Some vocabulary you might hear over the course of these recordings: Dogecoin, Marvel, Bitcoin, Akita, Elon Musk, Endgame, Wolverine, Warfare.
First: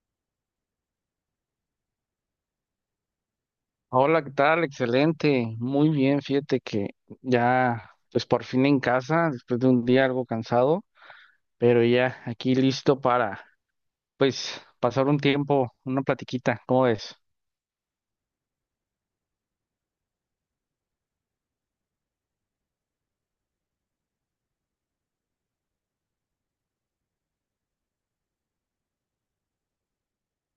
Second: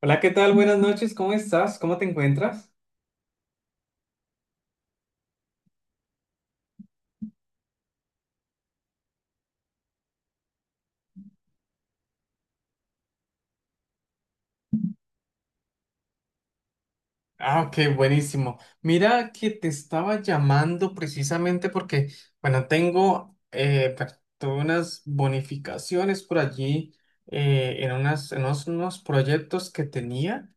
Hola, ¿qué tal? Buenas noches, ¿cómo estás? ¿Cómo te encuentras? Hola, ¿qué tal? Excelente, muy bien, fíjate que ya, pues por fin en casa, después de un día algo cansado, pero ya aquí listo para, pues, pasar un tiempo, una platiquita, ¿cómo ves? Ah, ok, buenísimo. Mira que te estaba llamando precisamente porque, bueno, tengo pues, tuve unas bonificaciones por allí en unas, unos proyectos que tenía.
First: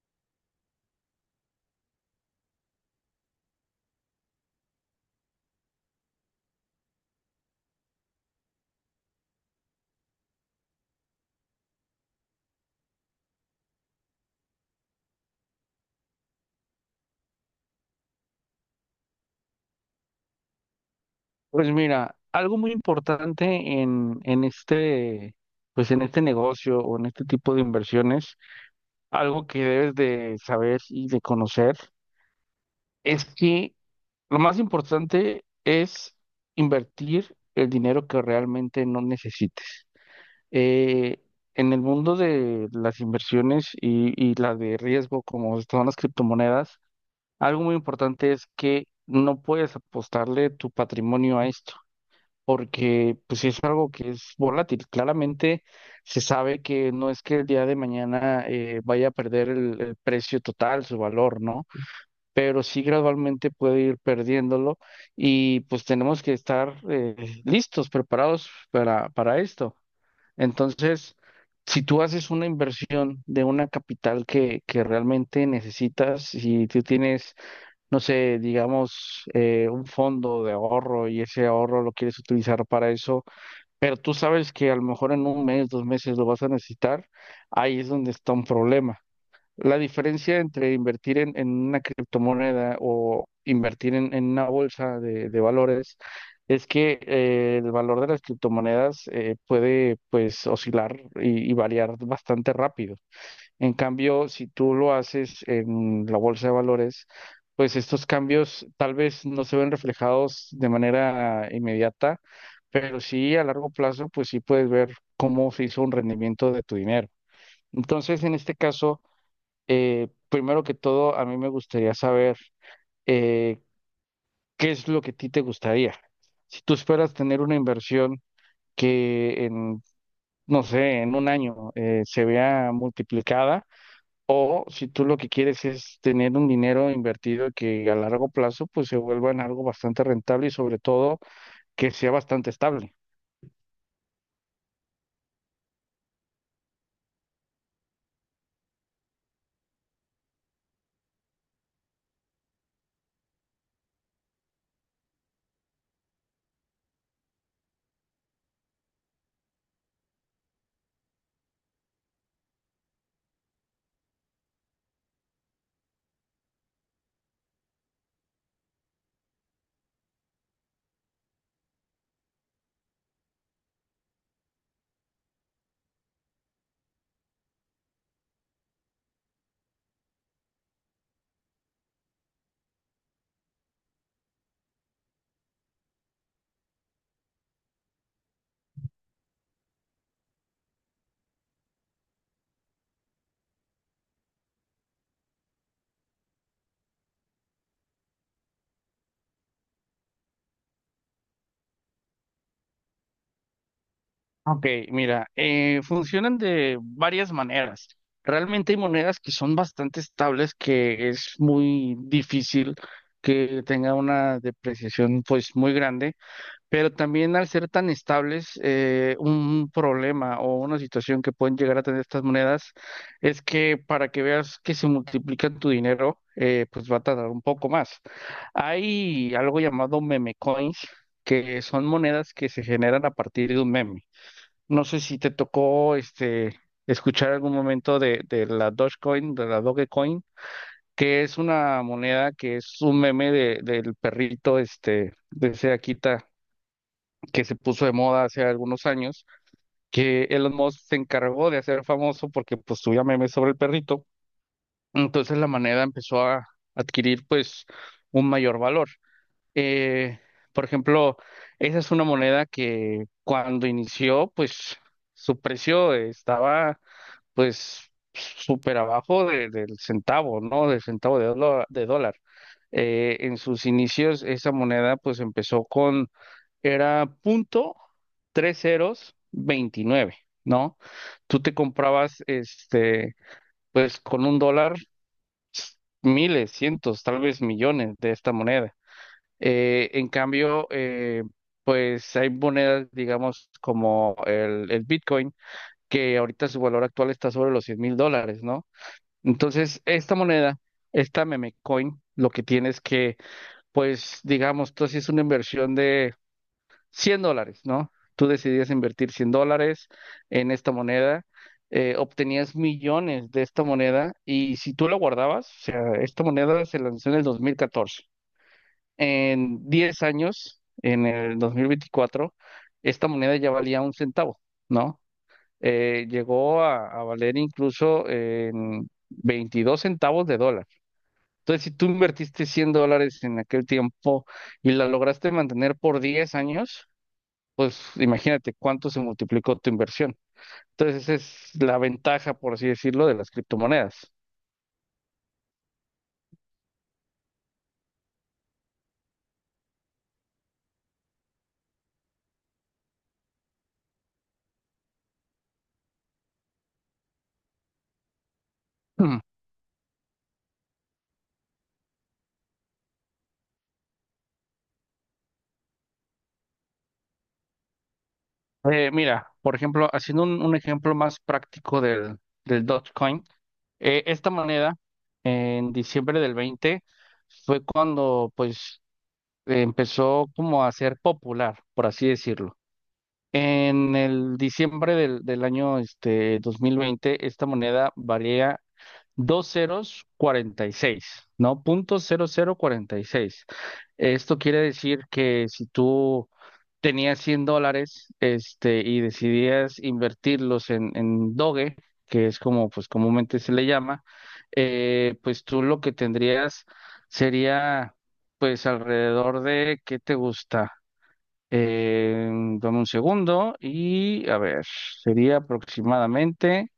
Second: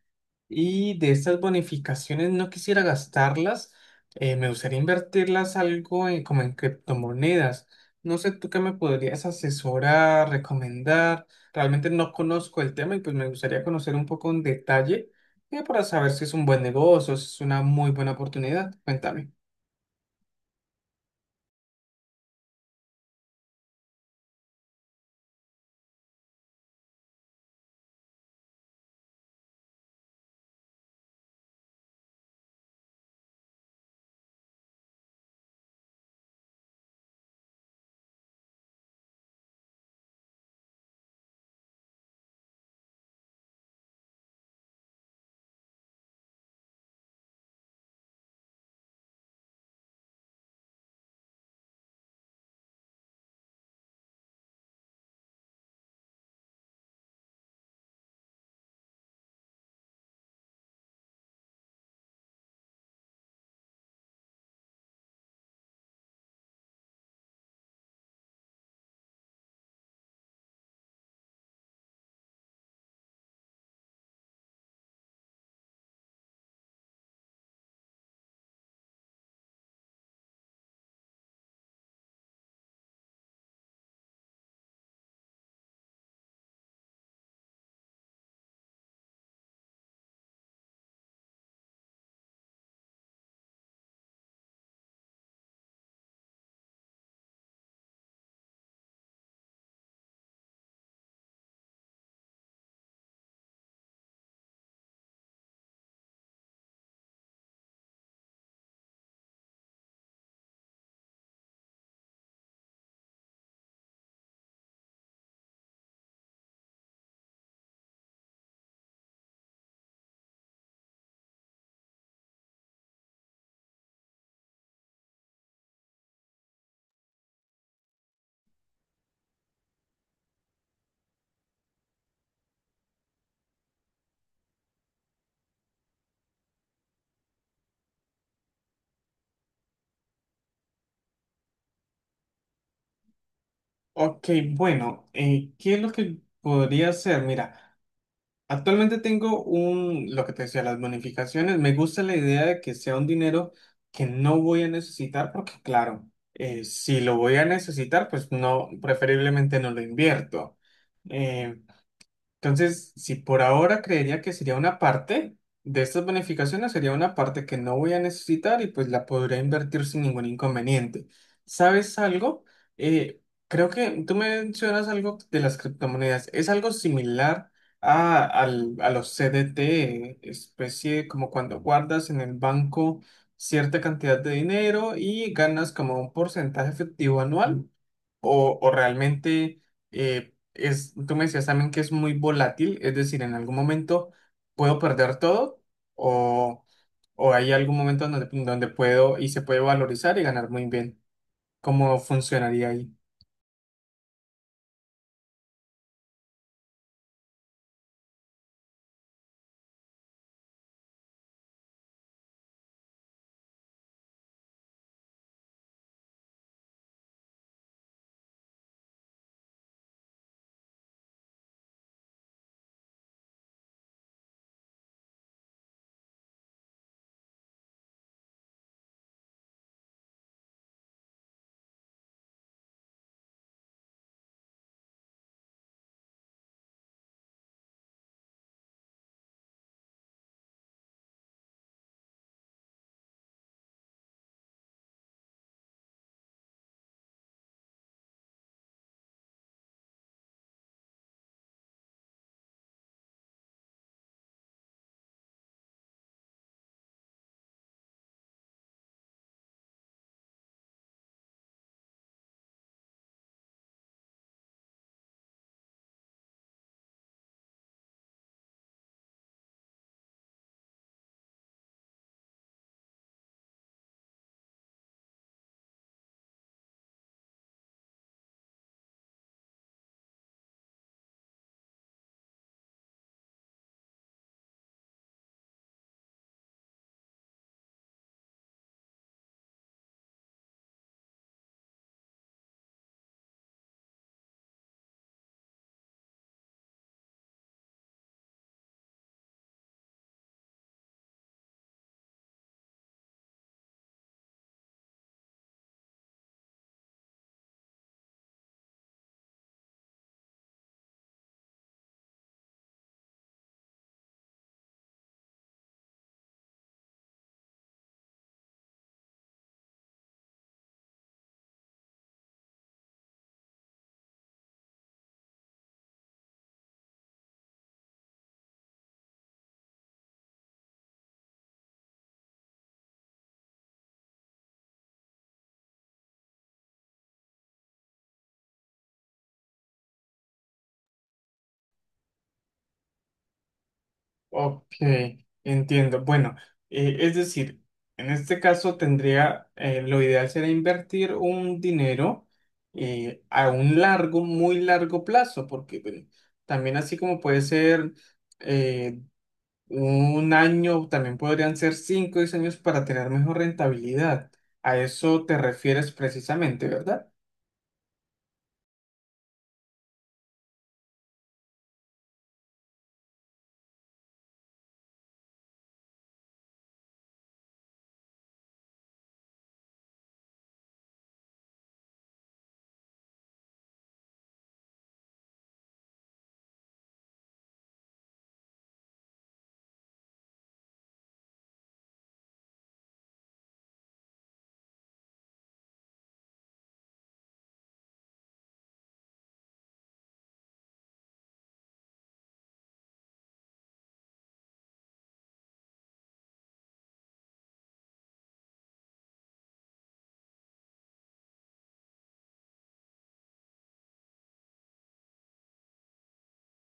Y de estas bonificaciones no quisiera gastarlas, me gustaría invertirlas algo en- como en criptomonedas. No sé tú qué me podrías asesorar, recomendar. Realmente no conozco el tema y pues me gustaría conocer un poco en detalle, para saber si es un buen negocio, si es una muy buena oportunidad. Cuéntame. Pues mira, algo muy importante en este, pues en este negocio o en este tipo de inversiones, algo que debes de saber y de conocer, es que lo más importante es invertir el dinero que realmente no necesites. Eh, en el mundo de las inversiones y las de riesgo, como son las criptomonedas, algo muy importante es que no puedes apostarle tu patrimonio a esto, porque pues es algo que es volátil. Claramente se sabe que no es que el día de mañana vaya a perder el precio total, su valor, ¿no? Pero sí gradualmente puede ir perdiéndolo y pues tenemos que estar listos, preparados para esto. Entonces, si tú haces una inversión de una capital que realmente necesitas, si tú tienes, no sé, digamos, un fondo de ahorro y ese ahorro lo quieres utilizar para eso, pero tú sabes que a lo mejor en un mes, dos meses lo vas a necesitar, ahí es donde está un problema. La diferencia entre invertir en una criptomoneda o invertir en una bolsa de valores es que el valor de las criptomonedas puede pues oscilar y variar bastante rápido. En cambio, si tú lo haces en la bolsa de valores, pues estos cambios tal vez no se ven reflejados de manera inmediata, pero sí a largo plazo, pues sí puedes ver cómo se hizo un rendimiento de tu dinero. Entonces, en este caso... primero que todo, a mí me gustaría saber eh, qué es lo que a ti te gustaría. Si tú esperas tener una inversión que en, no sé, en un año se vea multiplicada, o si tú lo que quieres es tener un dinero invertido que a largo plazo pues se vuelva en algo bastante rentable y sobre todo que sea bastante estable. Ok, bueno, ¿qué es lo que podría hacer? Mira. Actualmente tengo un, lo que te decía, las bonificaciones. Me gusta la idea de que sea un dinero que no voy a necesitar porque, claro, si lo voy a necesitar, pues no, preferiblemente no lo invierto. Eh, entonces, si por ahora creería que sería una parte de estas bonificaciones, sería una parte que no voy a necesitar y pues la podría invertir sin ningún inconveniente. ¿Sabes algo? Eh, creo que tú mencionas algo de las criptomonedas. Es algo similar a, al- a los CDT, especie como cuando guardas en el banco cierta cantidad de dinero y ganas como un porcentaje efectivo anual o realmente es, tú me decías también que es muy volátil, es decir, en algún momento puedo perder todo o, o hay algún momento donde, donde puedo y se puede valorizar y ganar muy bien. ¿Cómo funcionaría ahí? Ok, mira, funcionan de varias maneras. Realmente hay monedas que son bastante estables, que es muy difícil que tenga una depreciación pues muy grande, pero también al ser tan estables, un problema o una situación que pueden llegar a tener estas monedas es que para que veas que se multiplica tu dinero, pues va a tardar un poco más. Hay algo llamado meme coins, que son monedas que se generan a partir de un meme. No sé si te tocó este escuchar algún momento de la Dogecoin, de la Dogecoin, que es una moneda que es un meme de, del perrito este de ese Akita que se puso de moda hace algunos años, que Elon Musk se encargó de hacer famoso porque pues subía memes sobre el perrito. Entonces la moneda empezó a adquirir pues un mayor valor. Eh, por ejemplo, esa es una moneda que cuando inició pues su precio estaba pues súper abajo del centavo, ¿no? Del centavo de dólar, de dólar. En sus inicios esa moneda pues empezó con, era punto tres ceros veintinueve, ¿no? Tú te comprabas este, pues con un dólar miles, cientos, tal vez millones de esta moneda. Eh, en cambio, eh, pues hay monedas, digamos, como el Bitcoin, que ahorita su valor actual está sobre los $100,000, ¿no? Entonces, esta moneda, esta meme coin, lo que tienes que, pues, digamos, tú haces una inversión de $100, ¿no? Tú decidías invertir $100 en esta moneda, obtenías millones de esta moneda y si tú la guardabas, o sea, esta moneda se lanzó en el 2014. En 10 años, en el 2024, esta moneda ya valía un centavo, ¿no? Llegó a valer incluso en 22 centavos de dólar. Entonces, si tú invertiste $100 en aquel tiempo y la lograste mantener por 10 años, pues imagínate cuánto se multiplicó tu inversión. Entonces, esa es la ventaja, por así decirlo, de las criptomonedas. Ok, entiendo. Bueno, es decir, en este caso tendría, lo ideal sería invertir un dinero a un largo, muy largo plazo, porque bueno, también así como puede ser... eh, Hmm. un año, también podrían ser cinco o diez años para tener mejor rentabilidad. A eso te refieres precisamente, ¿verdad? Mira, por ejemplo, haciendo un ejemplo más práctico del, del Dogecoin, esta moneda en diciembre del 20 fue cuando pues empezó como a ser popular, por así decirlo. En el diciembre del año este, 2020, esta moneda valía dos ceros 46, ¿no? Punto cero cero cuarenta y seis. Esto quiere decir que si tú tenías 100 dólares, este, y decidías invertirlos en Doge, que es como pues comúnmente se le llama, pues tú lo que tendrías sería pues alrededor de, ¿qué te gusta? Eh, dame un segundo y a ver, sería aproximadamente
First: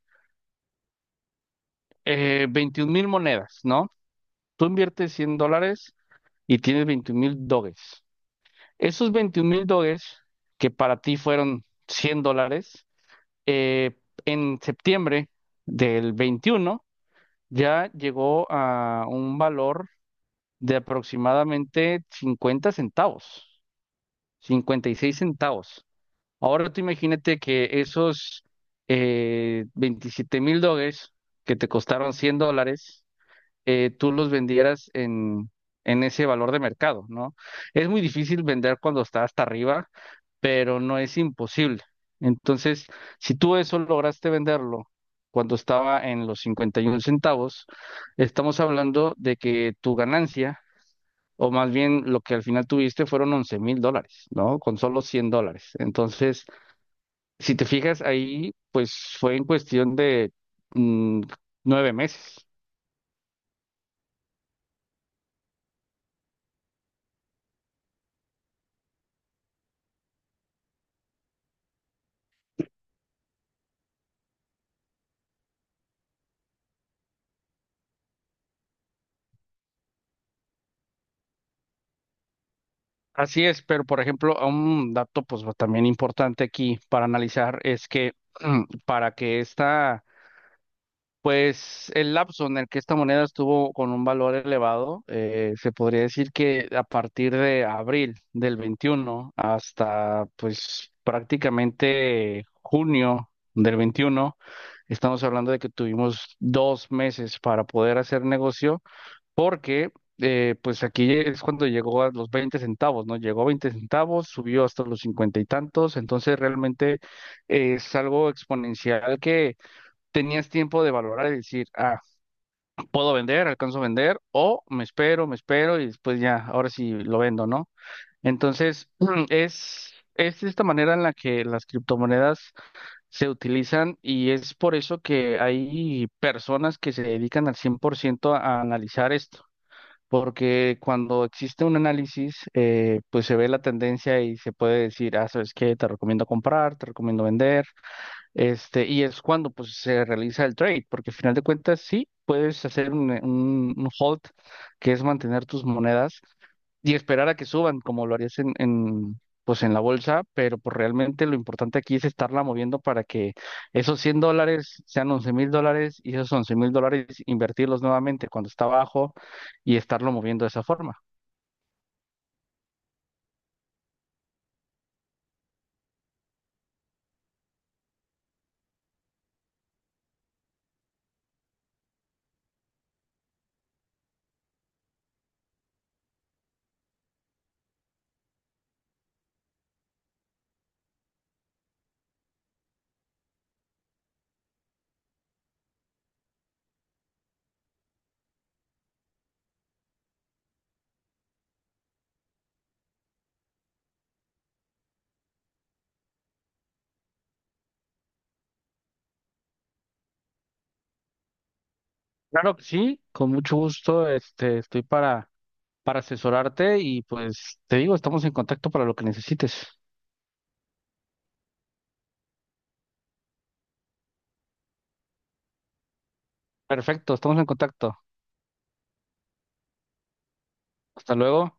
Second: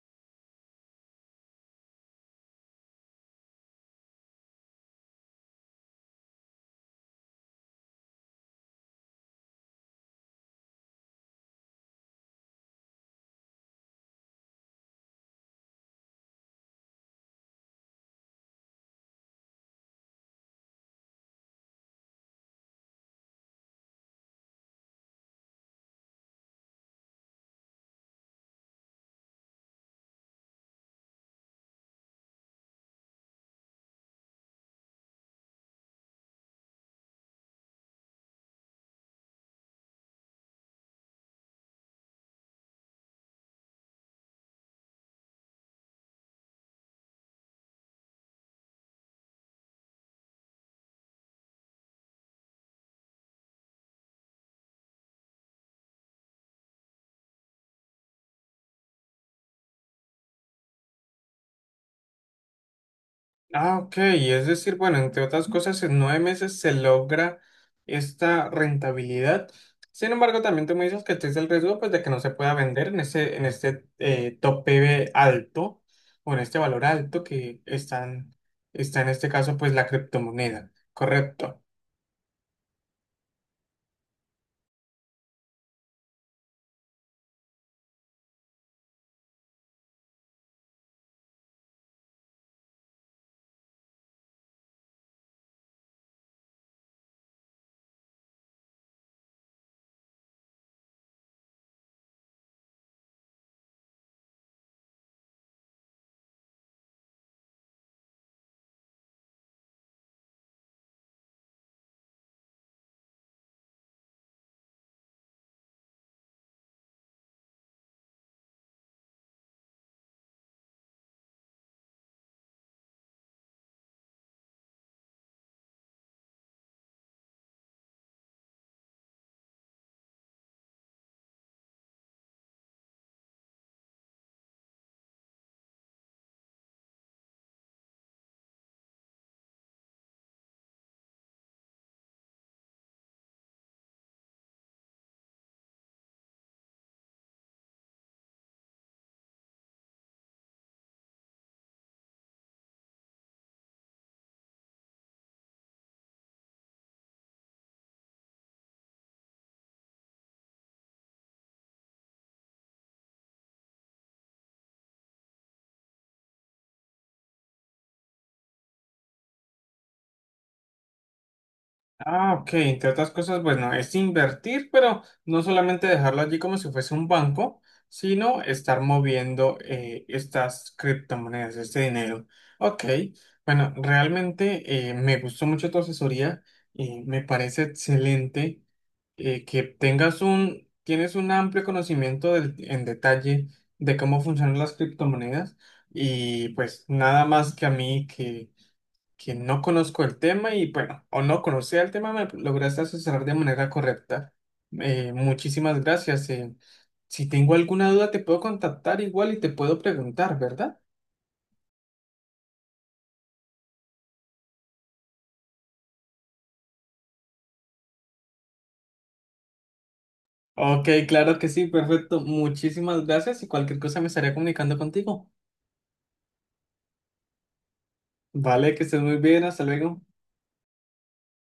21 mil monedas, ¿no? Tú inviertes 100 dólares y tienes 21 mil doges. Esos 21 mil doges, que para ti fueron 100 dólares, eh, en septiembre del 21 ya llegó a un valor de aproximadamente 50 centavos, 56 centavos. Ahora tú imagínate que esos 27 mil dólares que te costaron 100 dólares, tú los vendieras en ese valor de mercado, ¿no? Es muy difícil vender cuando está hasta arriba, pero no es imposible. Entonces, si tú eso lograste venderlo cuando estaba en los 51 centavos, estamos hablando de que tu ganancia, o más bien lo que al final tuviste, fueron 11 mil dólares, ¿no? Con solo 100 dólares. Entonces, si te fijas ahí, pues fue en cuestión de mm, nueve meses. Ah, ok. Es decir, bueno, entre otras cosas, en nueve meses se logra esta rentabilidad. Sin embargo, también tú me dices que existe el riesgo, pues, de que no se pueda vender en ese, en este tope alto o en este valor alto que están, está en este caso, pues la criptomoneda. Correcto. Así es, pero por ejemplo, un dato pues también importante aquí para analizar es que para que esta... Pues el lapso en el que esta moneda estuvo con un valor elevado, se podría decir que a partir de abril del 21 hasta pues prácticamente junio del 21, estamos hablando de que tuvimos dos meses para poder hacer negocio porque pues aquí es cuando llegó a los 20 centavos, ¿no? Llegó a 20 centavos, subió hasta los 50 y tantos, entonces realmente es algo exponencial que tenías tiempo de valorar y decir, ah, puedo vender, alcanzo a vender, o me espero y después ya, ahora sí lo vendo, ¿no? Entonces, es esta manera en la que las criptomonedas se utilizan y es por eso que hay personas que se dedican al 100% a analizar esto porque cuando existe un análisis, pues se ve la tendencia y se puede decir, ah, ¿sabes qué? Te recomiendo comprar, te recomiendo vender. Este, y es cuando pues se realiza el trade, porque al final de cuentas sí puedes hacer un hold, que es mantener tus monedas, y esperar a que suban, como lo harías en, pues en la bolsa, pero pues realmente lo importante aquí es estarla moviendo para que esos $100 sean $11,000 y esos $11,000 invertirlos nuevamente cuando está abajo y estarlo moviendo de esa forma. Ah, ok, entre otras cosas, bueno, es invertir, pero no solamente dejarlo allí como si fuese un banco, sino estar moviendo estas criptomonedas, este dinero. Ok, bueno, realmente me gustó mucho tu asesoría y me parece excelente que tengas un, tienes un amplio conocimiento del- en detalle de cómo funcionan las criptomonedas y pues nada más que a mí que no conozco el tema y bueno, o no conocía el tema, me lograste asesorar de manera correcta. Muchísimas gracias. Si tengo alguna duda, te puedo contactar igual y te puedo preguntar, ¿verdad? Claro que sí, con mucho gusto, este, estoy para asesorarte y pues te digo, estamos en contacto para lo que necesites. Ok, claro que sí, perfecto. Muchísimas gracias y cualquier cosa me estaré comunicando contigo. Perfecto, estamos en contacto. Vale, que estés muy bien, hasta luego. Hasta luego.